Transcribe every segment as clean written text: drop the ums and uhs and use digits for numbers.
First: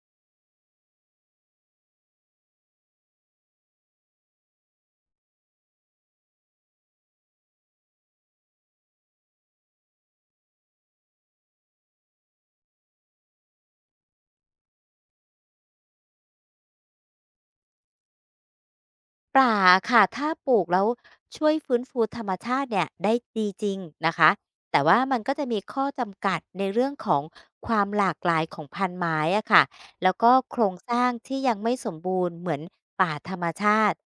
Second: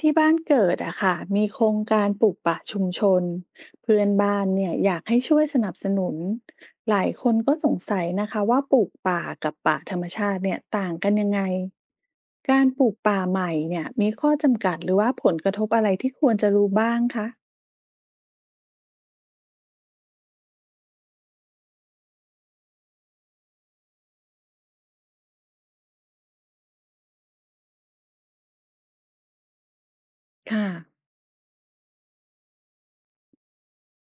ที่บ้านเกิดอะค่ะมีโครงการปลูกป่าชุมชนเพื่อนบ้านเนี่ยอยากให้ช่วยสนับสนุน หลายคนก็สงสัยนะคะว่าปลูกป่ากับป่าธรรมชาติเนี่ยต่างกันยังไงการปลูกป่าใหม่เนี่ยมีข้อจำกัดหรือว่าผลกระทบอะไรที่ควรจะรู้บ้างคะป่าค่ะถ้าปลูกแล้วช่วยฟื้นฟูธรรมชาติเนี่ยได้ดีจริงนะคะแต่ว่ามันก็จะมีข้อจำกัดในเรื่องของความหลากหลายของพันไม้อะค่ะแล้วก็โครค่ะงสร้างที่ยังไม่สมบูรณ์เหมือนป่าธรรมชาติ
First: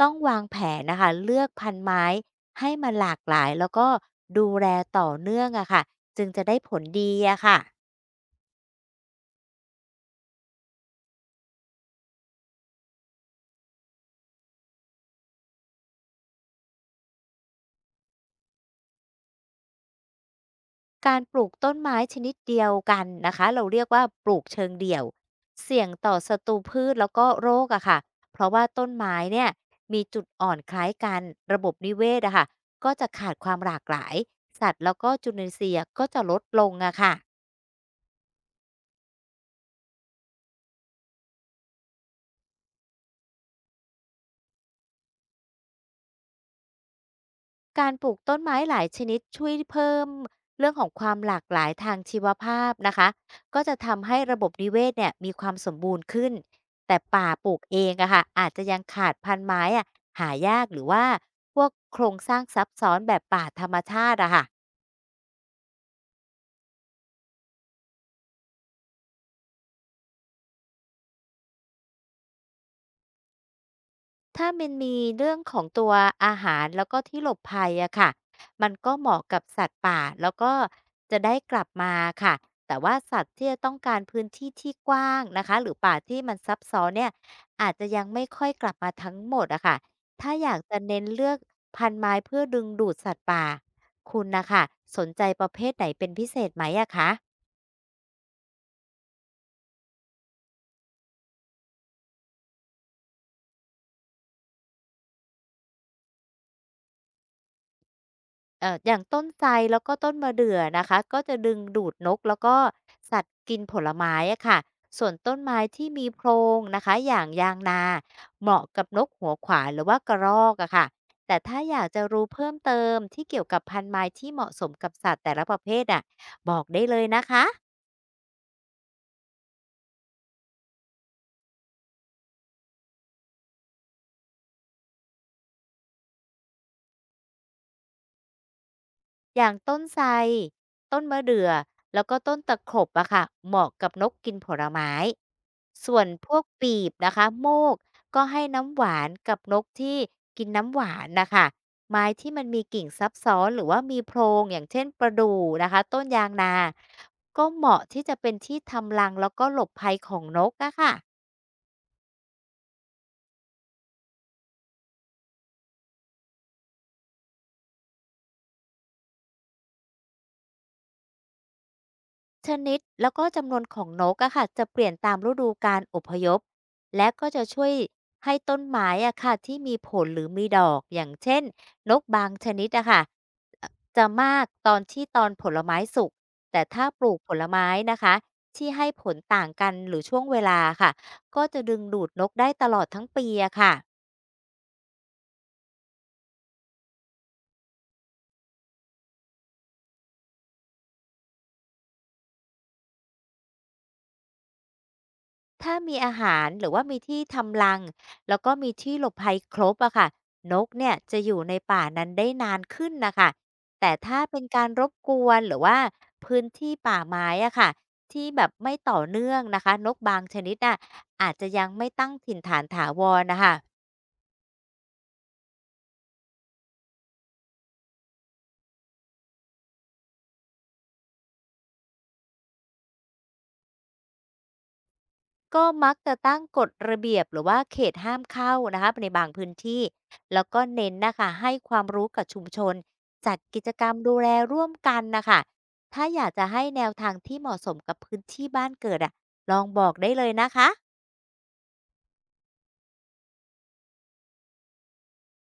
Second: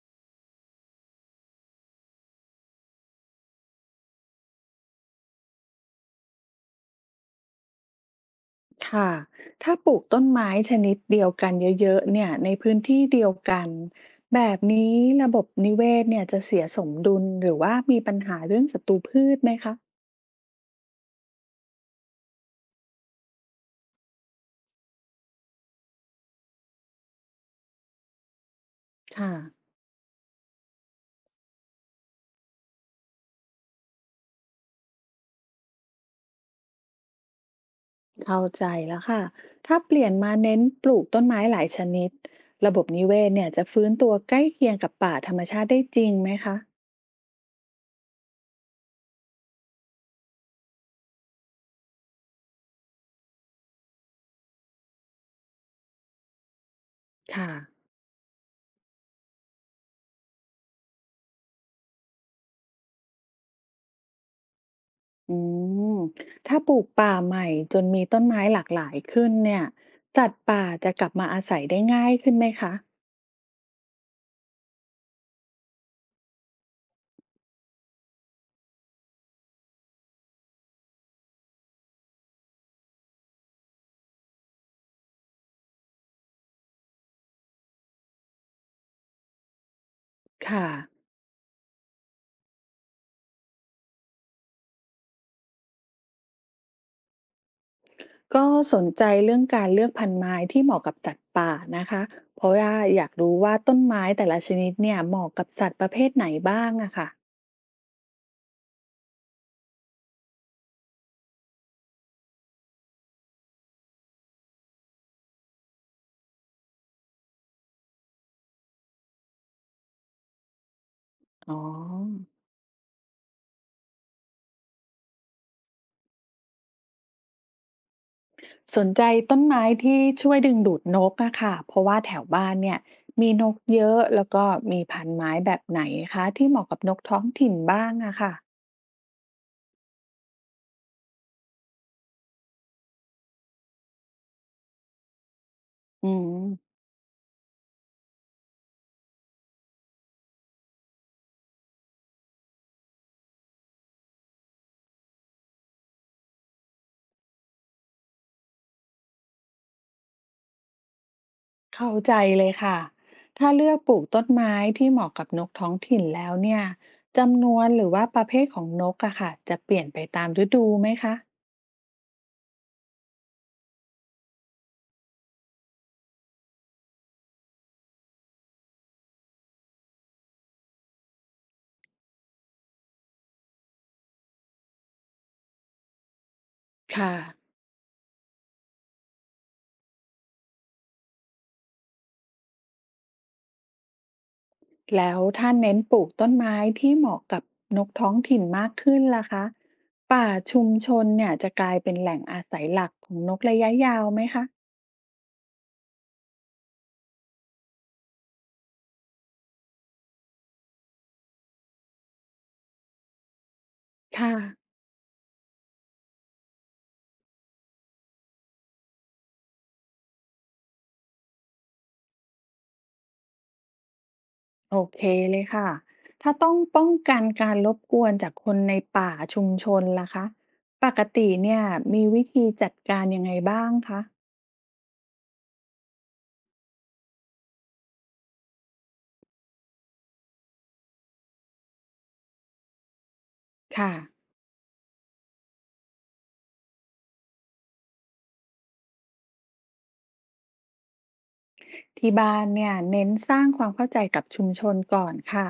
ต้องวางแผนนะคะเลือกพันไม้ให้มันหลากหลายแล้วก็ดูแลต่อเนื่องอะค่ะจึงจะได้ผลดีอะค่ะ ค่ะถ้าปลูกต้นไม้ชนิดเดียวกันเยอะๆเนี่ยในพื้นที่เดียวกันแบบนี้ระบบนิเวศเนี่ยจะเสียสมดุลหรือว่ามีปัญหาเรื่องศัตรูพืชไหมคะ การปลูกต้นไม้ชนิดเดียวกันนะคะเราเรียกว่าปลูกเชิงเดี่ยวเสี่ยงต่อศัตรูพืชแล้วก็โรคอะค่ะเพราะว่าต้นไม้ค่ะเนี่ยมีจุดอ่อนคล้ายกันระบบนิเวศอะค่ะก็จะขาดความหลากหลายสัตว์แล้วก็จุลินทรีย์ก็จะลดลงอะค่ะ เข้าใจแล้วค่ะถ้าเปลี่ยนมาเน้นปลูกต้นไม้หลายชนิดระบบนิเวศเนี่ยจะฟื้นตัวใกล้เคียงกับป่าธรรมชาติได้จริงไหมคะการปลูกต้นไม้หลายชนิดช่วยเพิ่มเรื่องของความหลากหลายทางชีวภาพนะคะก็จะทำให้ระบบนิเวศเนี่ยมีความสมบูรณ์ขึ้นแต่ป่าปค่ะลูกเองอะค่ะอาจจะยังขาดพันธุ์ไม้อะหายากหรือว่าพวกโครงสร้างซับซ้อนแบบป่าธรรมชาติอะค่ะ อืมถ้าปลูกป่าใหม่จนมีต้นไม้หลากหลายขึ้นเนี่ยสัตว์ป่าจะกลับมาอาศัยได้ง่ายขึ้นไหมคะถ้ามันมีเรื่องของตัวอาหารแล้วก็ที่หลบภัยอะค่ะมันก็เหมาะกับสัตว์ป่าแล้วก็จะได้กลับมาค่ะแต่ว่าสัตว์ที่จะต้องการพื้นที่ที่กว้างนะคะหรือป่าที่มันซับซ้อนเนี่ยอาจจะยังไม่ค่อยกลับมาทั้งหมดอะค่ะถ้าอยากค่ะจะเน้นเลือกพันไม้เพื่อดึงดูดสัตว์ป่าคุณนะคะสนใจประเภทไหนเป็นพิเศษไหมอะคะ ก็สนใจเรื่องการเลือกพันธุ์ไม้ที่เหมาะกับสัตว์ป่านะคะเพราะว่าอยากรู้ว่าต้นไม้แต่ละชนิดเนี่ยเหมาะกับสัตว์ประเภทไหนบ้างอะค่ะอย่างต้นไทรแล้วก็ต้นมะเดื่อนะคะก็จะดึงดูดนกแล้วก็สัตว์กินผลไม้อะค่ะส่วนต้นไม้ที่มีโพรงนะคะอย่างยางนาเหมาะกับนกหัวขวานหรือว่ากระรอกอะค่ะแต่อ๋อ ถ้าอยากจะรู้เพิ่มเติมที่เกี่ยวกับพันธุ์ไม้ที่เหมาะสมกับสัตว์แต่ละประเภทอะบอกได้เลยนะคะ สนใจต้นไม้ที่ช่วยดึงดูดนกอะค่ะเพราะว่าแถวบ้านเนี่ยมีนกเยอะแล้วก็มีพันธุ์ไม้แบบไหนคะที่เหมาะกับนกท้องถิ่นบ้างอะค่ะอย่างต้นไทรต้นมะเดื่อแล้วก็ต้นตะขบอะค่ะเหมาะกับนกกินผลไม้ ส่วนอืพวกมปีบนะคะโมก ก็ให้น้ำหวานกับนกที่กินน้ำหวานนะคะไม้ที่มันมีกิ่งซับซ้อนหรือว่ามีโพรง อย่างเช่นประดู่นะคะต้นยางนา ก็เหมาะที่จะเป็นที่ทำรังแล้วก็หลบภัยของนกอะค่ะ เข้าใจเลยค่ะถ้าเลือกปลูกต้นไม้ที่เหมาะกับนกท้องถิ่นแล้วเนี่ยจำนวนหรือว่าประเภทของนกอะค่ะจะเปลี่ยนไปตามฤดูไหมคะชนิดแล้วก็จำนวนของนกอะค่ะจะเปลี่ยนตามฤดูการอพยพและก็จะช่วยให้ต้นไม้อะค่ะที่มีผลหรือมีดอกอย่างเช่นนกบางชนิดอะค่ะเอ่อจะมากตอนที่ตอนผลไม้สุกแต่ถ้าปค่ะ ลูกผลไม้นะคะที่ให้ผลต่างกันหรือช่วงเวลาค่ะก็จะดึงดูดนกได้ตลอดทั้งปีอะค่ะ แล้วถ้าเน้นปลูกต้นไม้ที่เหมาะกับนกท้องถิ่นมากขึ้นล่ะคะป่าชุมชนเนี่ยจะกลายเป็นแหล่งอาศัยหลักของนกระยะยาวไหมคะถ้ามีอาหารหรือว่ามีที่ทำรังแล้วก็มีที่หลบภัยครบอะค่ะนกเนี่ยจะอยู่ในป่านั้นได้นานขึ้นนะค่ะแต่ถ้าค่ะเป็นการรบกวนหรือว่าพื้นที่ป่าไม้อะค่ะที่แบบไม่ต่อเนื่องนะคะนกบางชนิดน่ะอาจจะยังไม่ตั้งถิ่นฐานถาวรนะคะ โอเคเลยค่ะถ้าต้องป้องกันการรบกวนจากคนในป่าชุมชนล่ะคะปกติเนี่ยมีวิธีจัดการยังไงบ้างคะก็มักจะตั้งกฎระเบียบหรือว่าเขตห้ามเข้านะคะในบางพื้นที่แล้วก็เน้นนะคะให้ความรู้กับชุมชนจัดกิจกรค่ะ รมดูแลร่วมกันนะคะถ้าอยากจะให้แนวทางที่เหมาะสมกับพื้นที่บ้านเกิดอะลองบอกได้เลยนะคะ ที่บ้านเนี่ยเน้นสร้างความเข้าใจกับชุมชนก่อนค่ะ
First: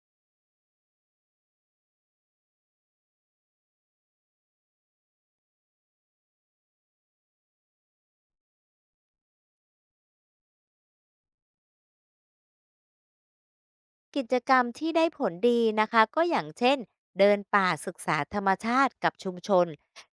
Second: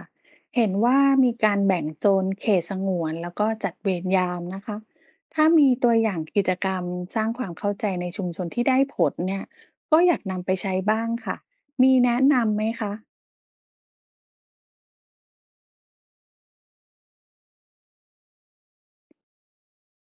เห็นว่ามีการแบ่งโซนเขตสงวนแล้วก็จัดเวรยามนะคะถ้ามีตัวอย่างกิจกรรมสร้างความเข้าใจในชุมชนที่ได้ผลเนี่ยก็อยากนำไปใช้บ้างค่ะมีแนะนำไหมคะกิจกรรมที่ได้ผลดีนะคะก็อย่างเช่นเดินป่าศึกษาธรรมชาติกับชุมชน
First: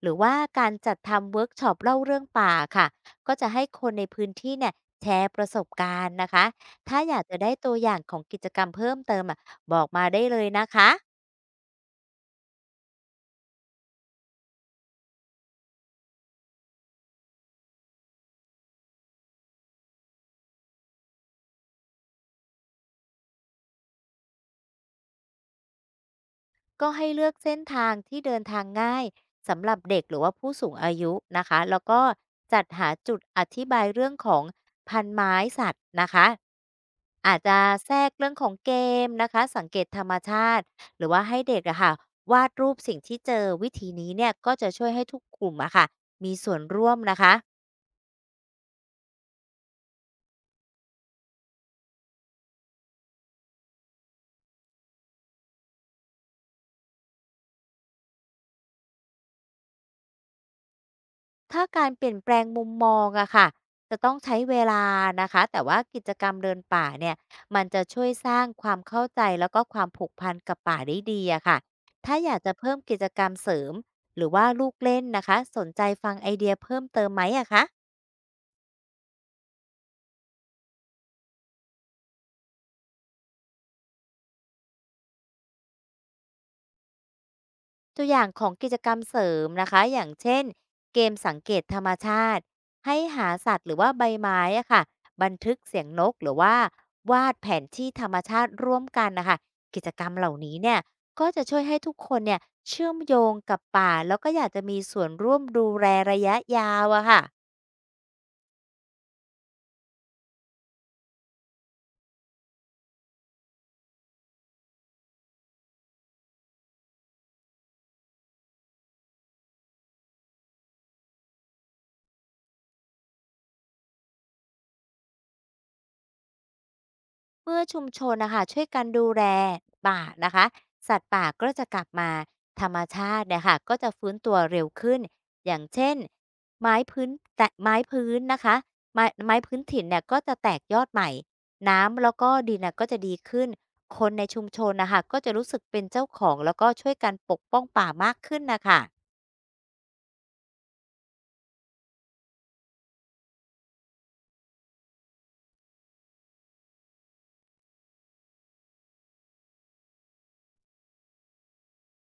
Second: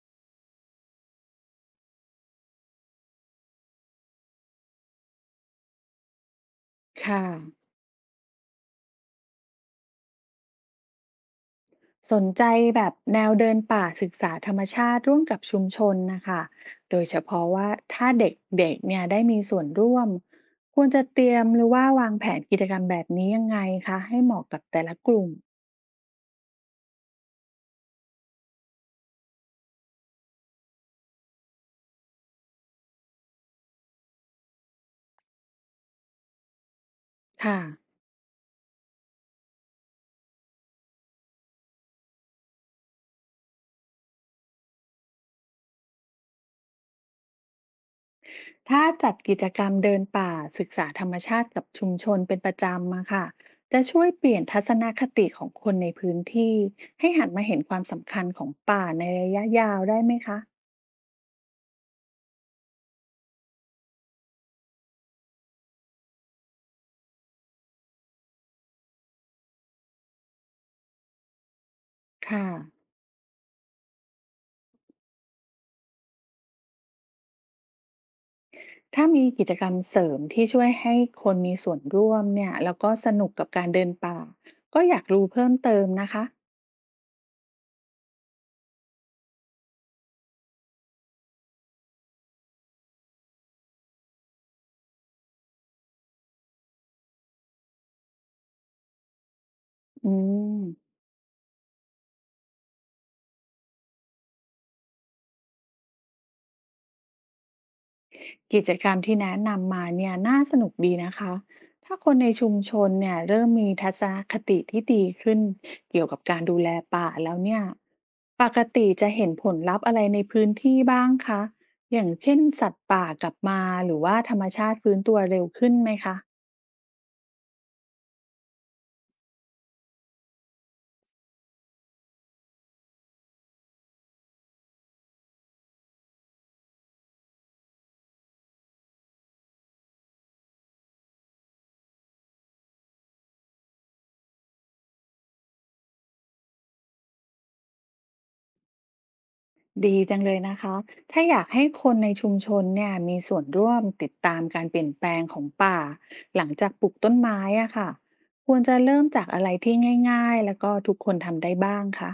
หรือว่าการจัดทำเวิร์กช็อปเล่าเรื่องป่าค่ะก็จะให้คนในพื้นที่เนี่ยแชร์ประสบการณ์นะคะถ้าอยาค่ะ กจะได้ตัวอย่างของกิจกรรมเพิ่มเติมอะบอกมาได้เลยนะคะ สนใจแบบแนวเดินป่าศึกษาธรรมชาติร่วมกับชุมชนนะคะโดยเฉพาะว่าถ้าเด็กๆเนี่ยได้มีส่วนร่วมควรจะเตรียมหรือว่าวางแผนกิจกรรมแบบนี้ยังไงคะให้เหมาะกับแต่ละกลุ่มก็ให้เลือกเส้นทางที่เดินทางง่ายสำหรับเด็กหรือว่าผู้สูงอายุนะคะแล้วก็จัดหาจุดอธิบายเรื่องของพันไม้สัตว์นะคะอาจค่ะจะแทรกเรื่องของเกมนะคะสังเกตธรรมชาติหรือว่าให้เด็กอะค่ะวาดรูปสิ่งที่เจอวิธีนี้เนี่ยก็จะช่วยให้ทุกกลุ่มอะค่ะมีส่วนร่วมนะคะ ถ้าจัดกิจกรรมเดินป่าศึกษาธรรมชาติกับชุมชนเป็นประจำมาค่ะจะช่วยเปลี่ยนทัศนคติของคนในพื้นที่ให้หันมาเห็นความสำคัญของป่าในระยะยาวได้ไหมคะถ้าการเปลี่ยนแปลงมุมมองอะค่ะจะต้องใช้เวลานะคะแต่ว่ากิจกรรมเดินป่าเนี่ยมันจะช่วยสร้างความเข้าใจแล้วก็ความผูกพันกับป่าได้ดีอะค่ะถ้าอยากค่ะ จะเพิ่มกิจกรรมเสริมหรือว่าลูกเล่นนะคะสนใจฟังไอเดียเพิ่มเติมไหมอะคะ ถ้ามีกิจกรรมเสริมที่ช่วยให้คนมีส่วนร่วมเนี่ยแล้วก็สนุกกับการเดินป่าก็อยากรู้เพิ่มเติมนะคะตัวอย่างของกิจกรรมเสริมนะคะอย่างเช่นเกมสังเกตธรรมชาติให้หาสัตว์หรือว่าใบไม้อะค่ะบันทึกเสียงนกหรือว่าวาดแผนที่ธรรมชาติร่วมกันนะคะกิจกรอืรมเหล่านี้มเนี่ยก็จะช่วยให้ทุกคนเนี่ยเชื่อมโยงกับป่าแล้วก็อยากจะมีส่วนร่วมดูแลระยะยาวอะค่ะ กิจกรรมที่แนะนำมาเนี่ยน่าสนุกดีนะคะถ้าคนในชุมชนเนี่ยเริ่มมีทัศนคติที่ดีขึ้นเกี่ยวกับการดูแลป่าแล้วเนี่ยปกติจะเห็นผลลัพธ์อะไรในพื้นที่บ้างคะอย่างเช่นสัตว์ป่ากลับมาหรือว่าธรรมชาติฟื้นตัวเร็วขึ้นไหมคะ เมื่อชุมชนนะคะช่วยกันดูแลป่านะคะสัตว์ป่าก็จะกลับมาธรรมชาติเนี่ยค่ะก็จะฟื้นตัวเร็วขึ้นอย่างเช่นไม้พื้นแตะไม้พื้นนะคะไม้พื้นถิ่นเนี่ยก็จะแตกยอดใหม่น้ำแล้วก็ดินน่ะก็จะดีขึ้นคนในชุมชนนะคะก็จะรู้สึกเป็นเจ้าของแล้วก็ช่วยกันปกป้องป่ามากขึ้นนะคะ ดีจังเลยนะคะ ถ้าอยากให้คนในชุมชนเนี่ยมีส่วนร่วมติดตามการเปลี่ยนแปลงของป่าหลังจากปลูกต้นไม้อะค่ะควรจะเริ่มจากอะไรที่ง่ายๆแล้วก็ทุกคนทำได้บ้างคะ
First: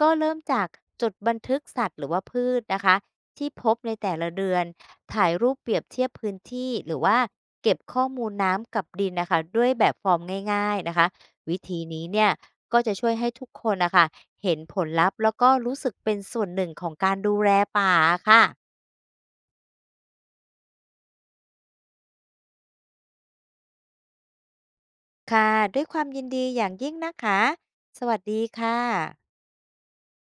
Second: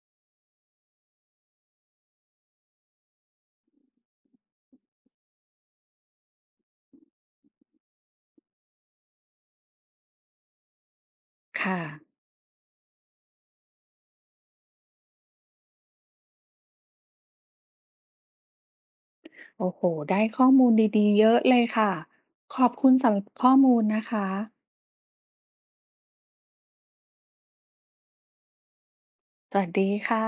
ก็เริ่มจากจดบันทึกสัตว์หรือว่าพืชนะคะที่พบในแต่ละเดือนถ่ายรูปเปรียบเทียบพื้นที่หรือว่าเก็บข้อมูลน้ำกับดินนะคะด้วยแบบฟอร์มง่ายๆนะคะวิธีค่ะนี้เนี่ยก็จะช่วยให้ทุกคนนะคะเห็นผลลัพธ์แล้วก็รู้สึกเป็นส่วนหนึ่งของการดูแลป่าค่ะโอ้โหได้ข้อมูลดีๆเยอะเลยค่ะขอบคุณสำหรับข้อมูลนะคะค่ะด้วยความยินดีอย่างยิ่งนะคะสวัสดีค่ะสวัสดีค่ะ